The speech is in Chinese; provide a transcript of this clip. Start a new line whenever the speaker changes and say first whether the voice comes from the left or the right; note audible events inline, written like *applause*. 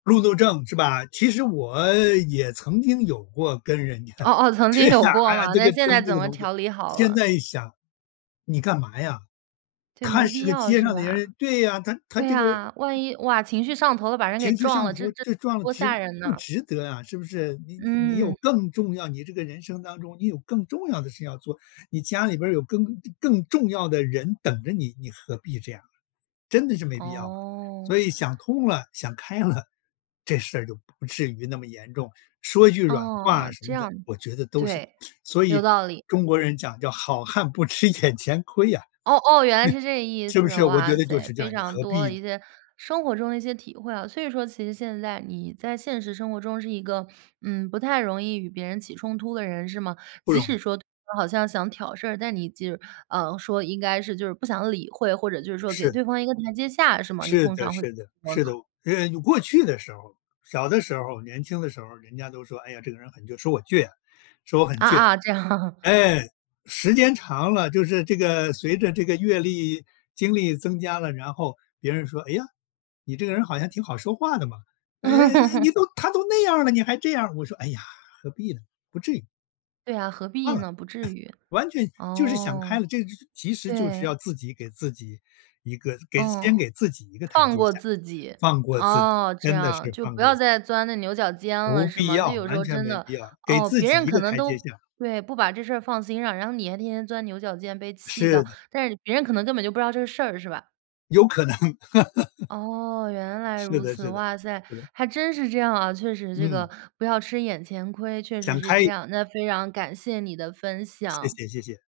left: 路怒症是吧。其实我也曾经有过跟人家
right: 哦哦，曾
left: 是
right: 经
left: 呀，
right: 有
left: 哎
right: 过
left: 呀，
right: 嘛，
left: 这
right: 那
left: 个
right: 现在
left: 争这
right: 怎
left: 个
right: 么
left: 东西。
right: 调理好
left: 现
right: 了？
left: 在一想，你干嘛呀？
right: 对，
left: 他
right: 没
left: 是
right: 必
left: 个
right: 要
left: 街
right: 是
left: 上的
right: 吧？
left: 人对呀，他他
right: 对
left: 这个
right: 呀，万一，哇，情绪上头了，把人给
left: 情绪
right: 撞
left: 上
right: 了，这
left: 头
right: 这这
left: 就撞了
right: 多
left: 值
right: 吓人
left: 不
right: 呐。
left: 值得啊，是不是？你你你
right: 嗯。
left: 有更重要你这个人生当中你有更重要的事要做，你家里边儿有更更更更重要的人等着你，你何必这样？真的是没必要了。
right: 哦。
left: 所以想通了、想开了，这事儿就不至于那么严重。说一句软话
right: 哦，
left: 什
right: 这
left: 么的，
right: 样，
left: 我觉得都是
right: 对，
left: 所
right: 有
left: 以
right: 道理。
left: 中国人讲叫好汉不吃眼前亏呀，
right: 哦哦，原来是这个
left: *laughs*
right: 意
left: 是不
right: 思。
left: 是？我觉
right: 哇
left: 得就
right: 塞，
left: 是这
right: 非
left: 样，你
right: 常
left: 何
right: 多
left: 必
right: 的
left: 呢？
right: 一些生活中的一些体会啊。所以说其实现在你在现实生活中是一个，嗯，不太容易与别人起冲突的人是吗？
left: 不
right: 即
left: 容易。
right: 使说对方好像想挑事儿，但你就是，呃，说应该是就是不想理会，或者就是说给
left: 是。
right: 对方一个台阶下，是吗？你
left: 是
right: 通
left: 的
right: 常会怎
left: 是的
right: 么说
left: 是的，
right: 呢？
left: 呃，有过去的时候。小的时候，年轻的时候，人家都说：“哎呀，这个人很倔。”说我倔啊，说我很
right: 啊
left: 倔。
right: 啊，这样。
left: 哎，时间长了，就是这个随着这个阅历、经历增加了，然后别人说：“哎呀，你这个人好像挺好说话的嘛，哎哎哎，你
right: *laughs*
left: 都他都那样儿了，你还这样。“我说：“哎呀，何必呢，不至于。”
right: 对啊，何
left: 算了，
right: 必
left: *chuckles*
right: 呢？不至于，
left: 完全就是想开
right: 哦，
left: 了。这其实就是
right: 对。
left: 要自己给自己一个给
right: 嗯，
left: 先给自己一个台
right: 放
left: 阶
right: 过
left: 下，
right: 自己。
left: 放过自己，
right: 哦，这
left: 真的是
right: 样，就
left: 放
right: 不
left: 过
right: 要
left: 自己。
right: 再钻这牛角尖了
left: 不
right: 是
left: 必
right: 吗？就
left: 要，
right: 有时
left: 完
right: 候
left: 全
right: 真
left: 没
right: 的，
left: 必要，给
right: 哦，
left: 自
right: 别
left: 己
right: 人
left: 一
right: 可
left: 个
right: 能
left: 台阶
right: 都
left: 下。
right: 对，不把这事儿放心上。然后你还天天钻牛角尖被气
left: 是
right: 到，
left: 的。
right: 但是别人可能根本就不知道这事儿是吧？
left: 有可能。*laughs*
right: 哦，原来
left: 是
right: 如
left: 的
right: 此。
left: 是的，
right: 哇塞，
left: 是的。
right: 还真是这样啊。确实这个
left: 嗯。
right: 不要吃眼前亏，确实
left: 想
right: 是
left: 开
right: 这
left: 一
right: 样，那非常感谢你的分享。
left: 谢谢谢谢。